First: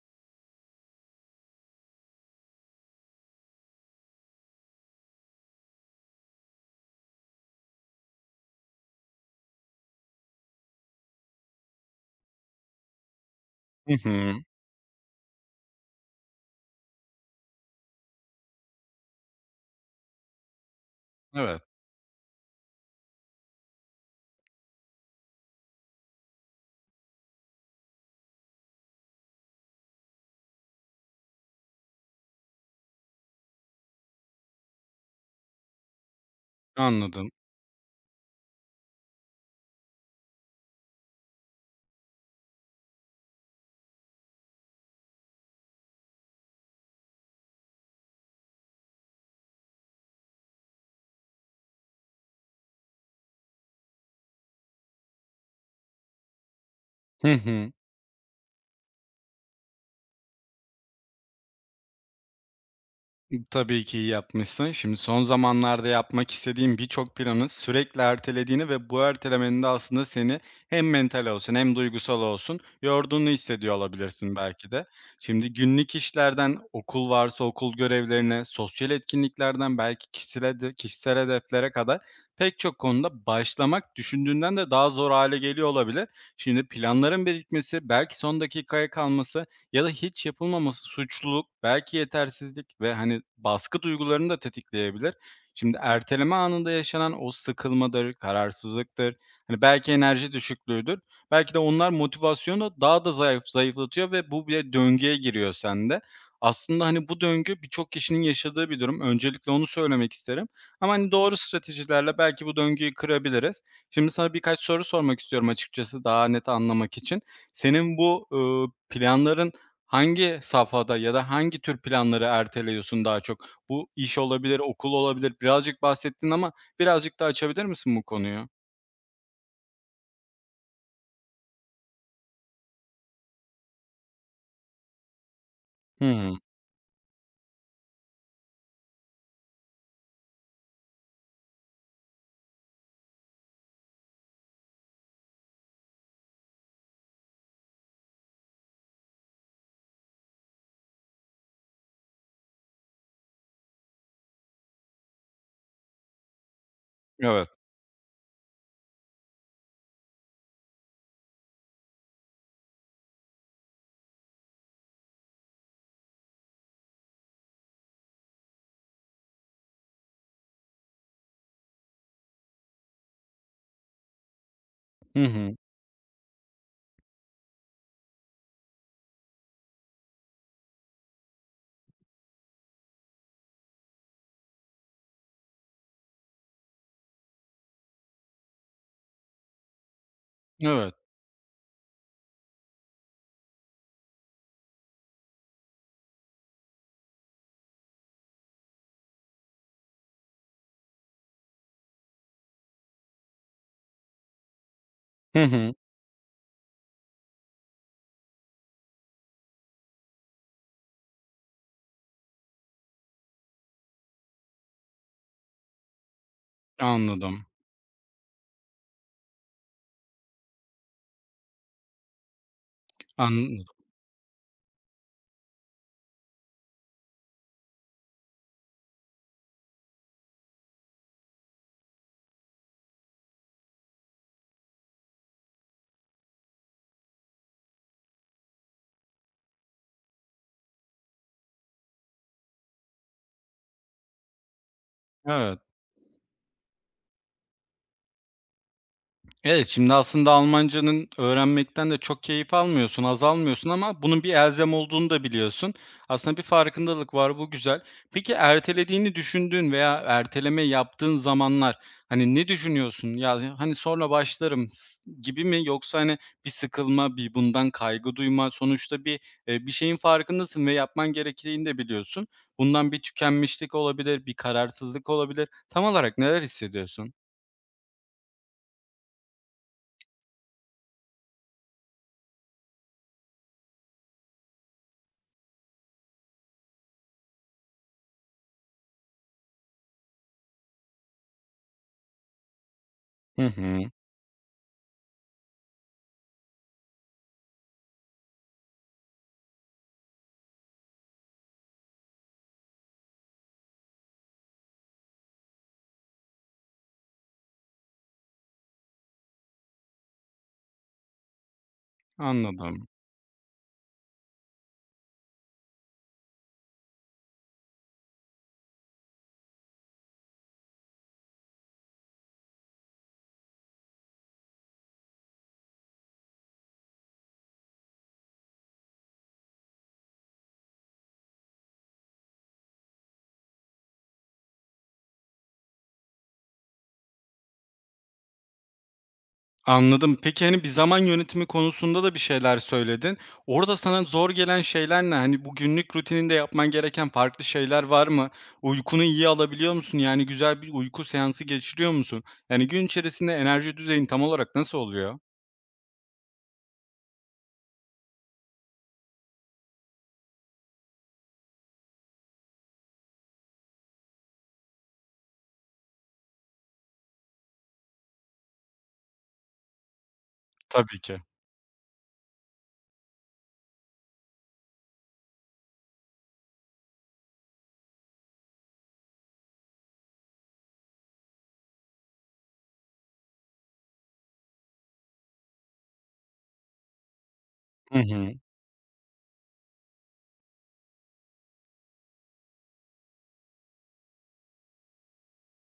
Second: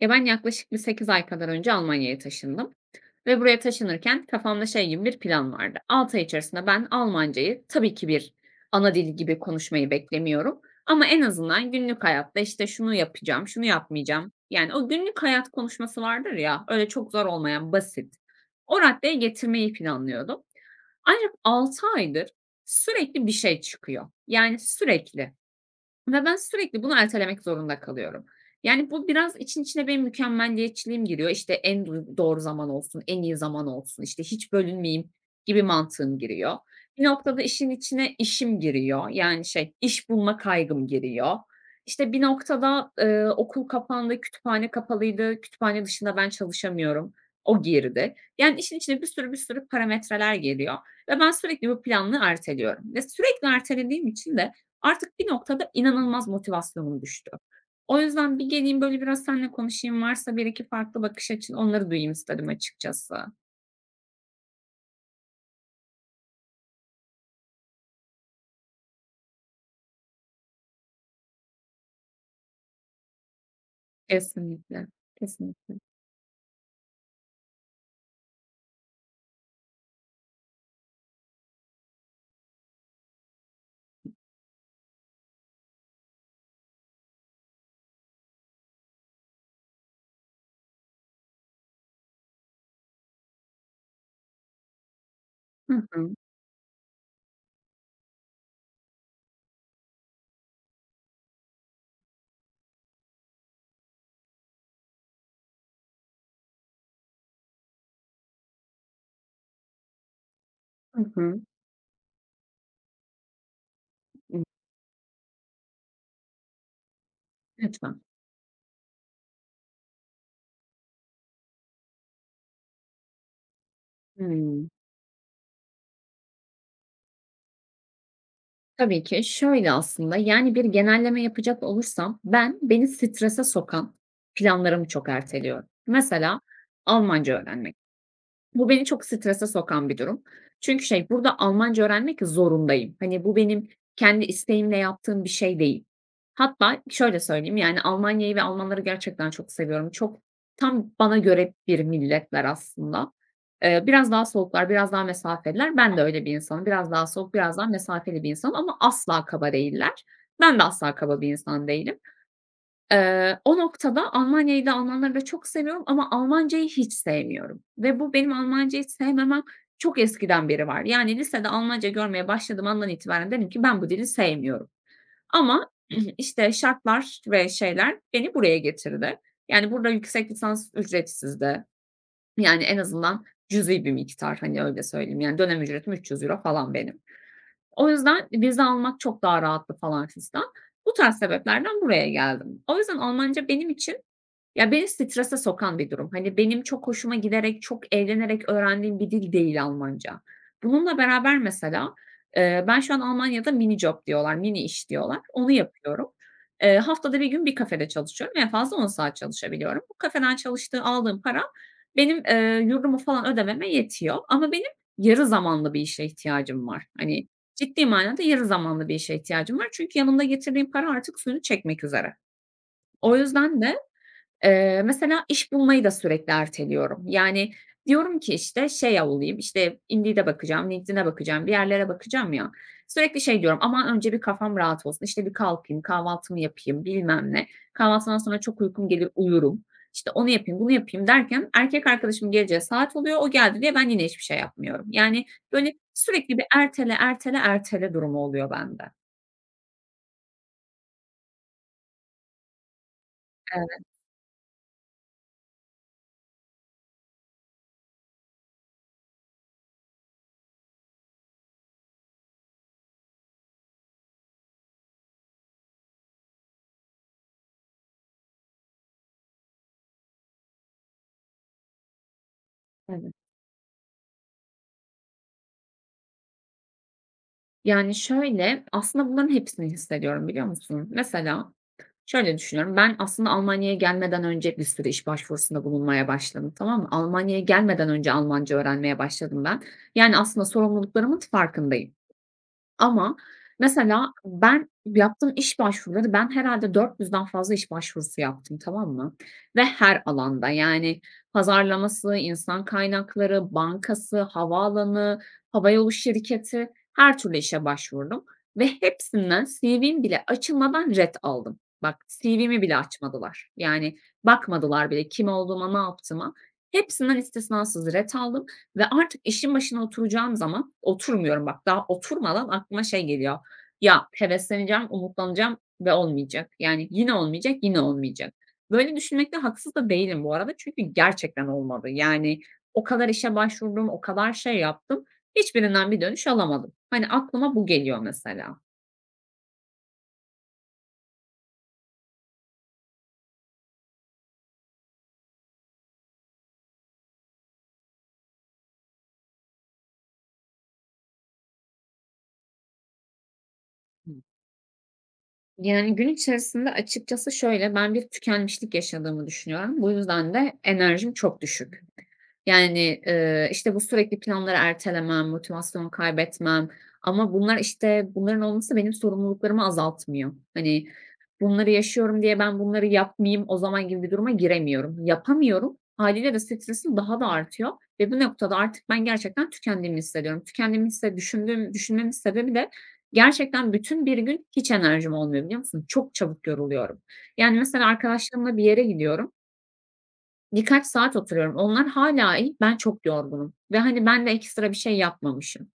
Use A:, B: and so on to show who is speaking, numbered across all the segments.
A: Ya, ben yaklaşık bir 8 ay kadar önce Almanya'ya taşındım ve buraya taşınırken kafamda şey gibi bir plan vardı. 6 ay içerisinde ben Almancayı tabii ki bir ana dil gibi konuşmayı beklemiyorum ama en azından günlük hayatta, işte, şunu yapacağım, şunu
B: Hı
A: yapmayacağım.
B: hı.
A: Yani o günlük hayat konuşması vardır ya, öyle çok zor olmayan, basit. O raddeye getirmeyi planlıyordum. Ancak
B: Evet,
A: 6 aydır sürekli bir şey çıkıyor. Yani sürekli. Ve ben sürekli bunu ertelemek zorunda kalıyorum. Yani, bu biraz için içine benim mükemmeliyetçiliğim giriyor. İşte, en doğru zaman olsun, en iyi zaman olsun, işte, hiç bölünmeyeyim gibi mantığım giriyor. Bir
B: anladım.
A: noktada işin içine işim giriyor. Yani, şey, iş bulma kaygım giriyor. İşte, bir noktada, okul kapandı, kütüphane kapalıydı, kütüphane dışında ben çalışamıyorum. O girdi. Yani, işin içine bir sürü bir sürü parametreler geliyor ve ben sürekli bu planını erteliyorum ve sürekli ertelediğim için de artık bir noktada inanılmaz motivasyonum
B: Hı
A: düştü.
B: hı.
A: O yüzden bir geleyim, böyle, biraz seninle konuşayım, varsa bir iki farklı bakış açın onları duyayım istedim açıkçası.
B: Tabii ki iyi yapmışsın. Şimdi son zamanlarda yapmak istediğin birçok planı sürekli ertelediğini ve bu ertelemenin de aslında seni hem mental olsun hem duygusal olsun yorduğunu hissediyor olabilirsin belki de.
A: Kesinlikle,
B: Şimdi
A: kesinlikle.
B: günlük işlerden, okul varsa okul görevlerine, sosyal etkinliklerden belki kişisel, kişisel hedeflere kadar pek çok konuda başlamak düşündüğünden de daha zor hale geliyor olabilir. Şimdi planların birikmesi, belki son dakikaya kalması ya da hiç yapılmaması suçluluk, belki yetersizlik ve, hani, baskı duygularını da tetikleyebilir. Şimdi
A: Hı hı.
B: erteleme anında yaşanan o sıkılmadır, kararsızlıktır, hani, belki enerji düşüklüğüdür. Belki de onlar motivasyonu da daha da zayıf zayıflatıyor ve bu bir döngüye giriyor sende. Aslında, hani, bu döngü birçok kişinin yaşadığı bir durum. Öncelikle onu söylemek isterim ama,
A: Hı
B: hani, doğru
A: hı.
B: stratejilerle belki bu döngüyü kırabiliriz. Şimdi sana
A: Imm,
B: birkaç soru sormak istiyorum açıkçası daha net anlamak için. Senin
A: Lütfen.
B: bu planların hangi safhada ya da hangi tür planları erteliyorsun daha çok? Bu iş olabilir,
A: Hımm.
B: okul olabilir. Birazcık bahsettin ama birazcık daha açabilir misin bu konuyu?
A: Tabii ki. Şöyle aslında, yani, bir genelleme yapacak olursam ben beni strese sokan planlarımı çok erteliyorum.
B: Hı hı.
A: Mesela Almanca öğrenmek. Bu beni çok strese sokan bir durum. Çünkü şey, burada Almanca öğrenmek zorundayım. Hani, bu benim kendi isteğimle yaptığım bir şey değil. Hatta şöyle söyleyeyim, yani, Almanya'yı ve Almanları gerçekten çok seviyorum. Çok tam bana göre bir milletler aslında. Biraz daha soğuklar, biraz daha mesafeliler. Ben de öyle bir insanım. Biraz daha soğuk,
B: Evet.
A: biraz daha mesafeli bir insanım ama asla kaba değiller. Ben de asla kaba bir insan değilim. O noktada Almanya'yı da Almanları da çok seviyorum ama Almancayı hiç sevmiyorum ve bu benim Almancayı sevmemem çok eskiden beri var. Yani lisede Almanca görmeye başladığım andan itibaren dedim ki ben bu dili sevmiyorum
B: Hı hı.
A: ama işte şartlar ve şeyler beni buraya getirdi. Yani burada yüksek lisans ücretsizdi. Yani en azından cüzi bir miktar, hani, öyle söyleyeyim. Yani dönem ücretim 300 euro falan benim. O yüzden vize almak çok daha rahattı falan fistan. Bu
B: Evet.
A: tarz sebeplerden buraya geldim. O yüzden Almanca benim için ya, beni strese sokan bir durum. Hani, benim çok hoşuma giderek, çok eğlenerek öğrendiğim bir dil değil Almanca. Bununla beraber mesela, ben şu an Almanya'da mini job diyorlar, mini iş diyorlar.
B: Hı
A: Onu
B: hı.
A: yapıyorum. Haftada bir gün bir kafede çalışıyorum. En fazla 10 saat çalışabiliyorum. Bu kafeden çalıştığı aldığım para benim, yurdumu falan ödememe yetiyor ama benim yarı zamanlı bir işe ihtiyacım var. Hani,
B: Anladım.
A: ciddi manada yarı zamanlı bir işe ihtiyacım var çünkü yanımda getirdiğim para artık suyunu çekmek üzere. O yüzden
B: Anladım.
A: de mesela iş bulmayı da sürekli erteliyorum. Yani, diyorum ki, işte, şey olayım, işte, Indeed'e bakacağım, LinkedIn'e bakacağım, bir yerlere bakacağım ya. Sürekli şey diyorum, "Ama önce bir kafam rahat olsun, işte, bir kalkayım, kahvaltımı yapayım" bilmem ne. Kahvaltıdan sonra çok uykum gelir, uyurum. İşte, onu yapayım, bunu yapayım derken erkek arkadaşım geleceği saat oluyor, o geldi diye ben yine hiçbir şey yapmıyorum. Yani,
B: Evet.
A: böyle, sürekli bir ertele, ertele, ertele durumu oluyor bende.
B: Evet, şimdi aslında Almancanın öğrenmekten de çok keyif almıyorsun, haz almıyorsun
A: Evet,
B: ama bunun bir elzem olduğunu da biliyorsun. Aslında bir farkındalık var, bu güzel. Peki ertelediğini düşündüğün veya erteleme yaptığın zamanlar, hani, ne düşünüyorsun? Ya, hani, "Sonra başlarım." Gibi mi yoksa, hani, bir sıkılma, bir bundan kaygı duyma, sonuçta bir, bir şeyin farkındasın ve yapman gerektiğini de biliyorsun. Bundan bir
A: evet.
B: tükenmişlik olabilir, bir kararsızlık olabilir. Tam olarak neler hissediyorsun?
A: Yani, şöyle, aslında bunların hepsini hissediyorum, biliyor musun? Mesela şöyle düşünüyorum, ben aslında Almanya'ya gelmeden önce bir sürü iş başvurusunda bulunmaya başladım, tamam mı? Almanya'ya gelmeden önce Almanca öğrenmeye başladım ben. Yani aslında sorumluluklarımın farkındayım. Ama
B: Hı hı,
A: mesela ben yaptığım iş başvuruları ben herhalde 400'den fazla iş başvurusu yaptım, tamam mı? Ve her alanda, yani pazarlaması, insan kaynakları, bankası, havaalanı, havayolu şirketi, her türlü işe başvurdum ve hepsinden CV'm bile açılmadan ret aldım. Bak, CV'mi bile
B: anladım.
A: açmadılar. Yani bakmadılar bile kim olduğuma, ne yaptığıma. Hepsinden istisnasız ret aldım ve artık işin başına oturacağım zaman oturmuyorum, bak, daha oturmadan aklıma şey geliyor. Ya hevesleneceğim, umutlanacağım ve olmayacak. Yani yine olmayacak, yine olmayacak. Böyle düşünmekte haksız da değilim bu arada çünkü gerçekten olmadı. Yani o kadar işe başvurdum, o kadar şey yaptım. Hiçbirinden bir dönüş alamadım. Hani, aklıma bu geliyor mesela.
B: Anladım. Peki, hani, bir zaman yönetimi konusunda da bir şeyler söyledin. Orada sana zor gelen şeyler ne? Hani, bu günlük rutininde yapman gereken farklı şeyler var mı? Uykunu iyi alabiliyor musun? Yani güzel bir uyku seansı geçiriyor musun? Yani gün içerisinde enerji düzeyin tam olarak nasıl oluyor?
A: Yani, gün içerisinde açıkçası şöyle, ben bir tükenmişlik yaşadığımı düşünüyorum. Bu yüzden de enerjim çok düşük. Yani, işte, bu sürekli planları ertelemem, motivasyon kaybetmem ama bunlar, işte, bunların olması benim sorumluluklarımı azaltmıyor. Hani,
B: Tabii ki.
A: bunları yaşıyorum diye ben bunları yapmayayım o zaman gibi bir duruma giremiyorum. Yapamıyorum. Hâliyle de stresim daha da artıyor ve bu noktada artık ben gerçekten tükendiğimi hissediyorum. Tükendiğimi hisse düşündüğüm düşünmemin sebebi de gerçekten bütün bir gün hiç enerjim olmuyor, biliyor musun? Çok çabuk yoruluyorum. Yani, mesela
B: Hı hı.
A: arkadaşlarımla bir yere gidiyorum. Birkaç saat oturuyorum. Onlar hâlâ iyi. Ben çok yorgunum ve, hani, ben de ekstra bir şey yapmamışım.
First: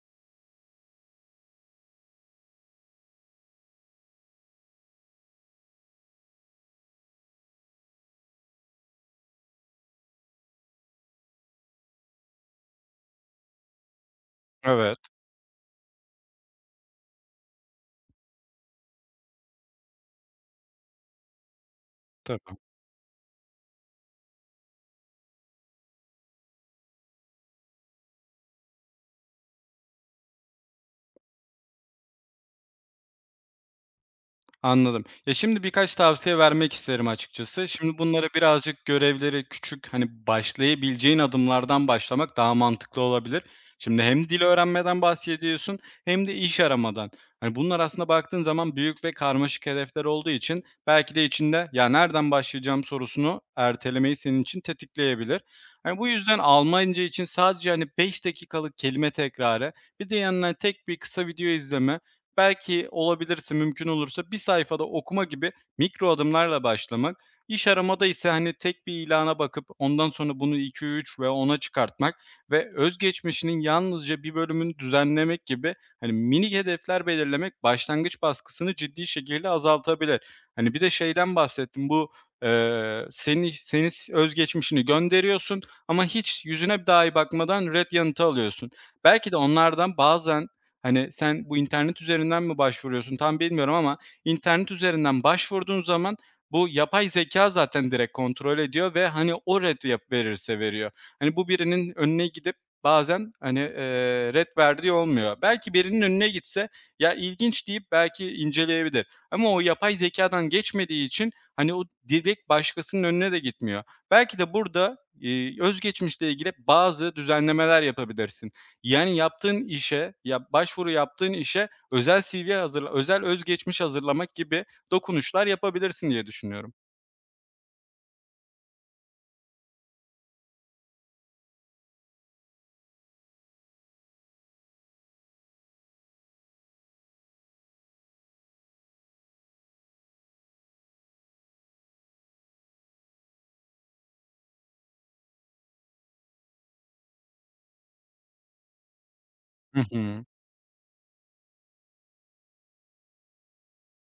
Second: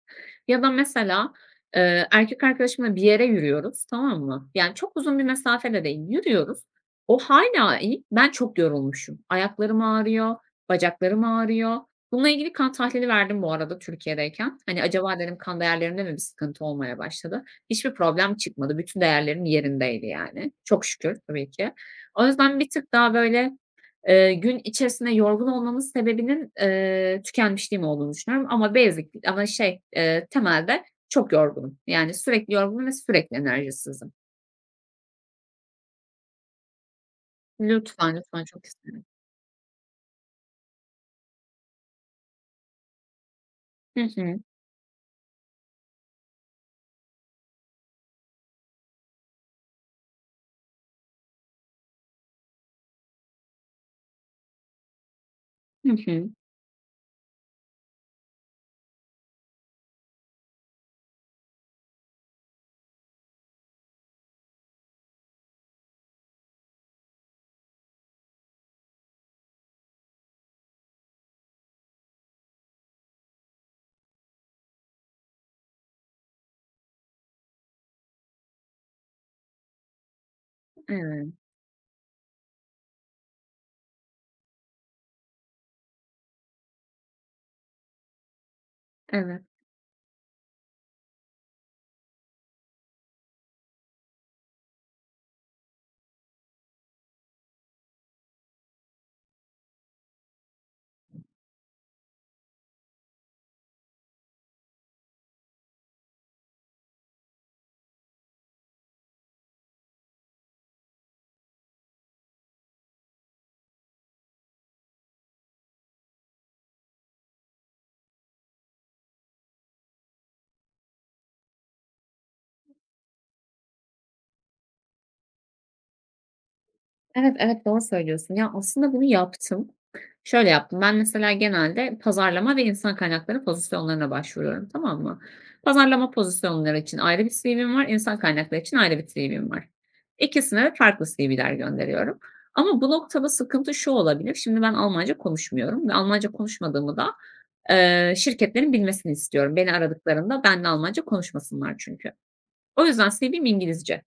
A: Ya da mesela, erkek arkadaşımla bir yere yürüyoruz, tamam mı? Yani, çok uzun bir mesafe de değil, yürüyoruz. O hâlâ iyi. Ben çok yorulmuşum. Ayaklarım ağrıyor, bacaklarım ağrıyor. Bununla ilgili kan tahlili verdim bu arada Türkiye'deyken. Hani,
B: Evet,
A: acaba dedim kan değerlerimde mi bir sıkıntı olmaya başladı? Hiçbir problem çıkmadı. Bütün değerlerim yerindeydi yani. Çok şükür tabii ki. O
B: tabii.
A: yüzden bir tık daha böyle, gün içerisinde yorgun olmamın sebebinin, tükenmişliğim olduğunu düşünüyorum ama temelde çok yorgunum. Yani sürekli yorgunum ve sürekli enerjisizim.
B: Anladım. Ya, şimdi birkaç tavsiye vermek isterim açıkçası. Şimdi
A: Lütfen,
B: bunlara
A: lütfen çok
B: birazcık
A: isterim.
B: görevleri küçük, hani, başlayabileceğin adımlardan başlamak daha mantıklı olabilir. Şimdi
A: Hı
B: hem
A: hı.
B: dil öğrenmeden bahsediyorsun hem de iş aramadan. Hani, bunlar aslında baktığın zaman büyük ve karmaşık hedefler olduğu için belki de içinde, "Ya, nereden başlayacağım?" sorusunu ertelemeyi senin için tetikleyebilir.
A: Hı
B: Hani, bu
A: hı.
B: yüzden Almanca için sadece, hani, 5 dakikalık kelime tekrarı, bir de yanına tek bir kısa video izleme belki olabilirse, mümkün olursa bir sayfada okuma gibi mikro adımlarla başlamak, iş aramada ise, hani, tek bir ilana bakıp ondan sonra bunu iki üç ve ona çıkartmak ve özgeçmişinin yalnızca bir bölümünü düzenlemek gibi, hani, minik hedefler belirlemek başlangıç baskısını ciddi şekilde azaltabilir. Hani, bir de
A: Evet,
B: şeyden bahsettim, bu, senin özgeçmişini gönderiyorsun ama hiç yüzüne dahi bakmadan red yanıtı alıyorsun. Belki de
A: evet.
B: onlardan bazen hani, sen bu internet üzerinden mi başvuruyorsun tam bilmiyorum ama internet üzerinden başvurduğun zaman bu yapay zekâ zaten direkt kontrol ediyor ve, hani, o ret verirse veriyor. Hani, bu birinin önüne gidip bazen, hani, ret verdiği olmuyor. Belki birinin önüne gitse, "Ya, ilginç." deyip belki inceleyebilir ama o yapay zekâdan geçmediği için, hani, o direkt başkasının önüne de gitmiyor. Belki de burada, özgeçmişle ilgili bazı düzenlemeler yapabilirsin. Yani yaptığın işe, ya, başvuru yaptığın işe özel CV hazırla özel özgeçmiş hazırlamak gibi dokunuşlar yapabilirsin diye düşünüyorum.
A: Evet, evet, doğru söylüyorsun. Ya, aslında bunu yaptım. Şöyle yaptım, ben mesela genelde pazarlama ve insan kaynakları pozisyonlarına başvuruyorum, tamam mı? Pazarlama pozisyonları için ayrı bir CV'm var, insan kaynakları için ayrı bir CV'm var. İkisine de farklı CV'ler gönderiyorum. Ama bu noktada sıkıntı şu olabilir, şimdi ben Almanca konuşmuyorum ve Almanca konuşmadığımı da, şirketlerin bilmesini istiyorum. Beni
B: Hı hı.
A: aradıklarında benimle Almanca konuşmasınlar çünkü. O yüzden CV'm İngilizce.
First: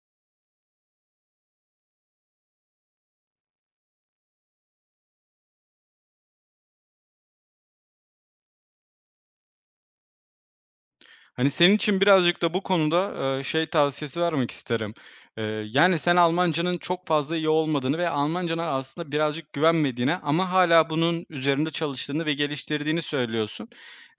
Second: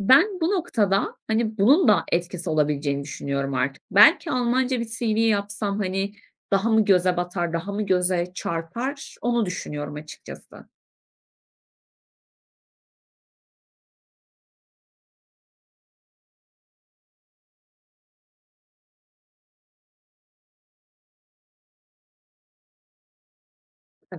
A: Ben bu noktada, hani, bunun da etkisi olabileceğini düşünüyorum artık. Belki Almanca bir CV yapsam, hani, daha mı göze batar, daha mı göze çarpar onu düşünüyorum açıkçası.
B: Hani, senin için birazcık da bu konuda, şey tavsiyesi vermek isterim. Eee, yani, sen Almancanın çok fazla iyi olmadığını ve Almancana aslında birazcık güvenmediğine ama hala bunun üzerinde çalıştığını ve geliştirdiğini söylüyorsun.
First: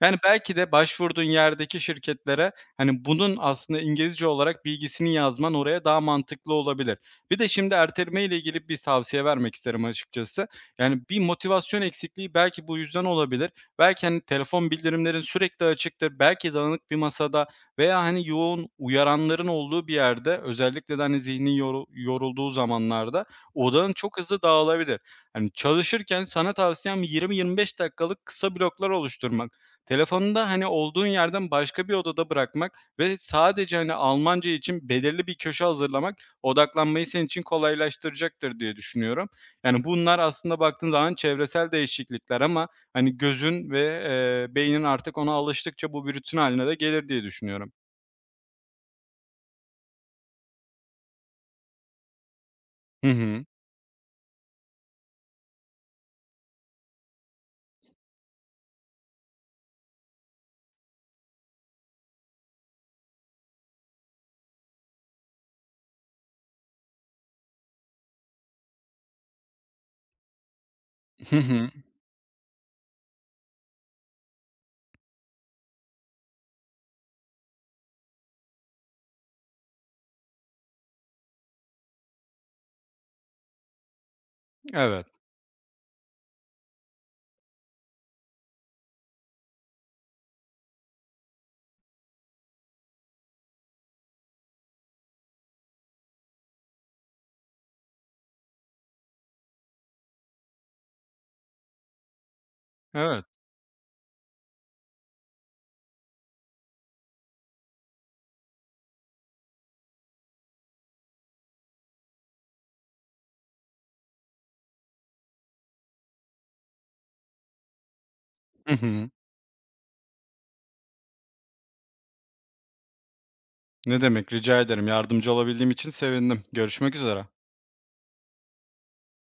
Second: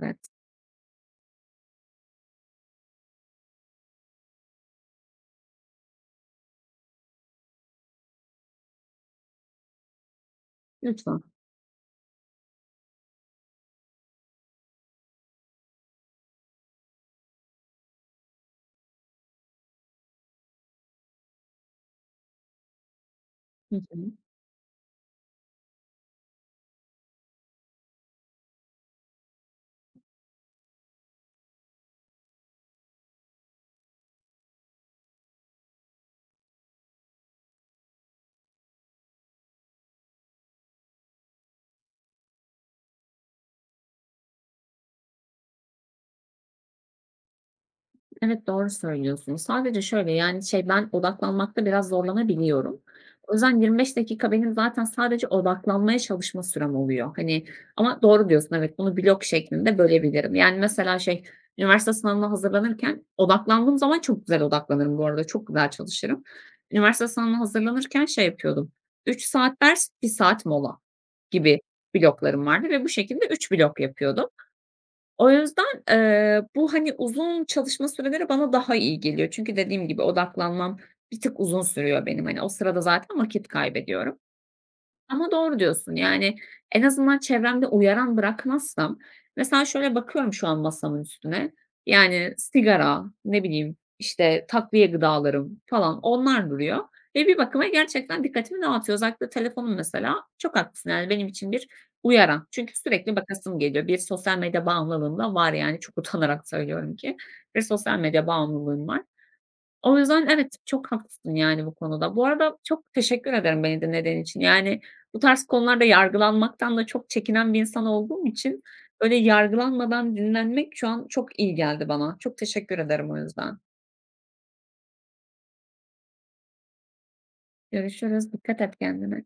B: Yani, belki de başvurduğun yerdeki şirketlere, hani, bunun aslında İngilizce olarak bilgisini yazman oraya daha mantıklı olabilir. Bir de şimdi ertelemeyle ilgili bir tavsiye vermek isterim açıkçası. Yani, bir
A: lütfen.
B: motivasyon eksikliği belki bu yüzden olabilir. Belki, hani, telefon bildirimlerin sürekli açıktır, belki dağınık bir masada veya, hani, yoğun uyaranların olduğu bir yerde özellikle de, hani, zihnin yorulduğu zamanlarda
A: Hı
B: odanın
A: hı.
B: çok hızlı dağılabilir. Hani, çalışırken sana tavsiyem 20-25 dakikalık kısa bloklar oluşturmak. Telefonunu da, hani, olduğun yerden başka bir odada bırakmak ve sadece, hani, Almanca için belirli bir köşe hazırlamak odaklanmayı senin için kolaylaştıracaktır diye düşünüyorum. Yani, bunlar aslında baktığın zaman çevresel değişiklikler ama hani gözün ve, beynin artık ona alıştıkça bu bir rutin hâline de gelir diye düşünüyorum.
A: Evet, doğru söylüyorsun. Sadece şöyle, yani, şey, ben odaklanmakta biraz zorlanabiliyorum.
B: Hı
A: O
B: hı.
A: yüzden 25 dakika benim zaten sadece odaklanmaya çalışma sürem oluyor. Hani, ama doğru diyorsun, evet, bunu blok şeklinde bölebilirim. Yani, mesela, şey, üniversite sınavına hazırlanırken odaklandığım zaman çok güzel odaklanırım bu arada, çok güzel çalışırım. Üniversite sınavına hazırlanırken şey yapıyordum, 3 saat ders, 1 saat mola
B: Hı
A: gibi
B: hı.
A: bloklarım vardı ve bu şekilde 3 blok yapıyordum. O yüzden, bu, hani, uzun çalışma süreleri bana daha iyi geliyor. Çünkü dediğim gibi odaklanmam bir tık uzun sürüyor benim. Hani, o sırada zaten vakit kaybediyorum.
B: Evet,
A: Ama doğru diyorsun. Yani, en azından çevremde uyaran bırakmazsam. Mesela şöyle bakıyorum şu an masamın üstüne. Yani sigara, ne bileyim, işte, takviye gıdalarım falan onlar duruyor ve bir bakıma gerçekten dikkatimi dağıtıyor. Özellikle telefonum mesela çok haklısın, yani benim için bir uyaran. Çünkü sürekli
B: evet.
A: bakasım geliyor. Bir sosyal medya bağımlılığım da var yani çok utanarak söylüyorum ki bir sosyal medya bağımlılığım var. O yüzden evet, çok haklısın yani bu konuda. Bu arada çok teşekkür ederim beni dinlediğin için. Yani bu tarz konularda yargılanmaktan da çok çekinen bir insan olduğum için
B: Hı hı.
A: böyle yargılanmadan dinlenmek şu an çok iyi geldi bana. Çok teşekkür ederim o yüzden.
B: Ne demek, rica ederim. Yardımcı olabildiğim için sevindim. Görüşmek üzere.
A: Görüşürüz. Dikkat et kendine.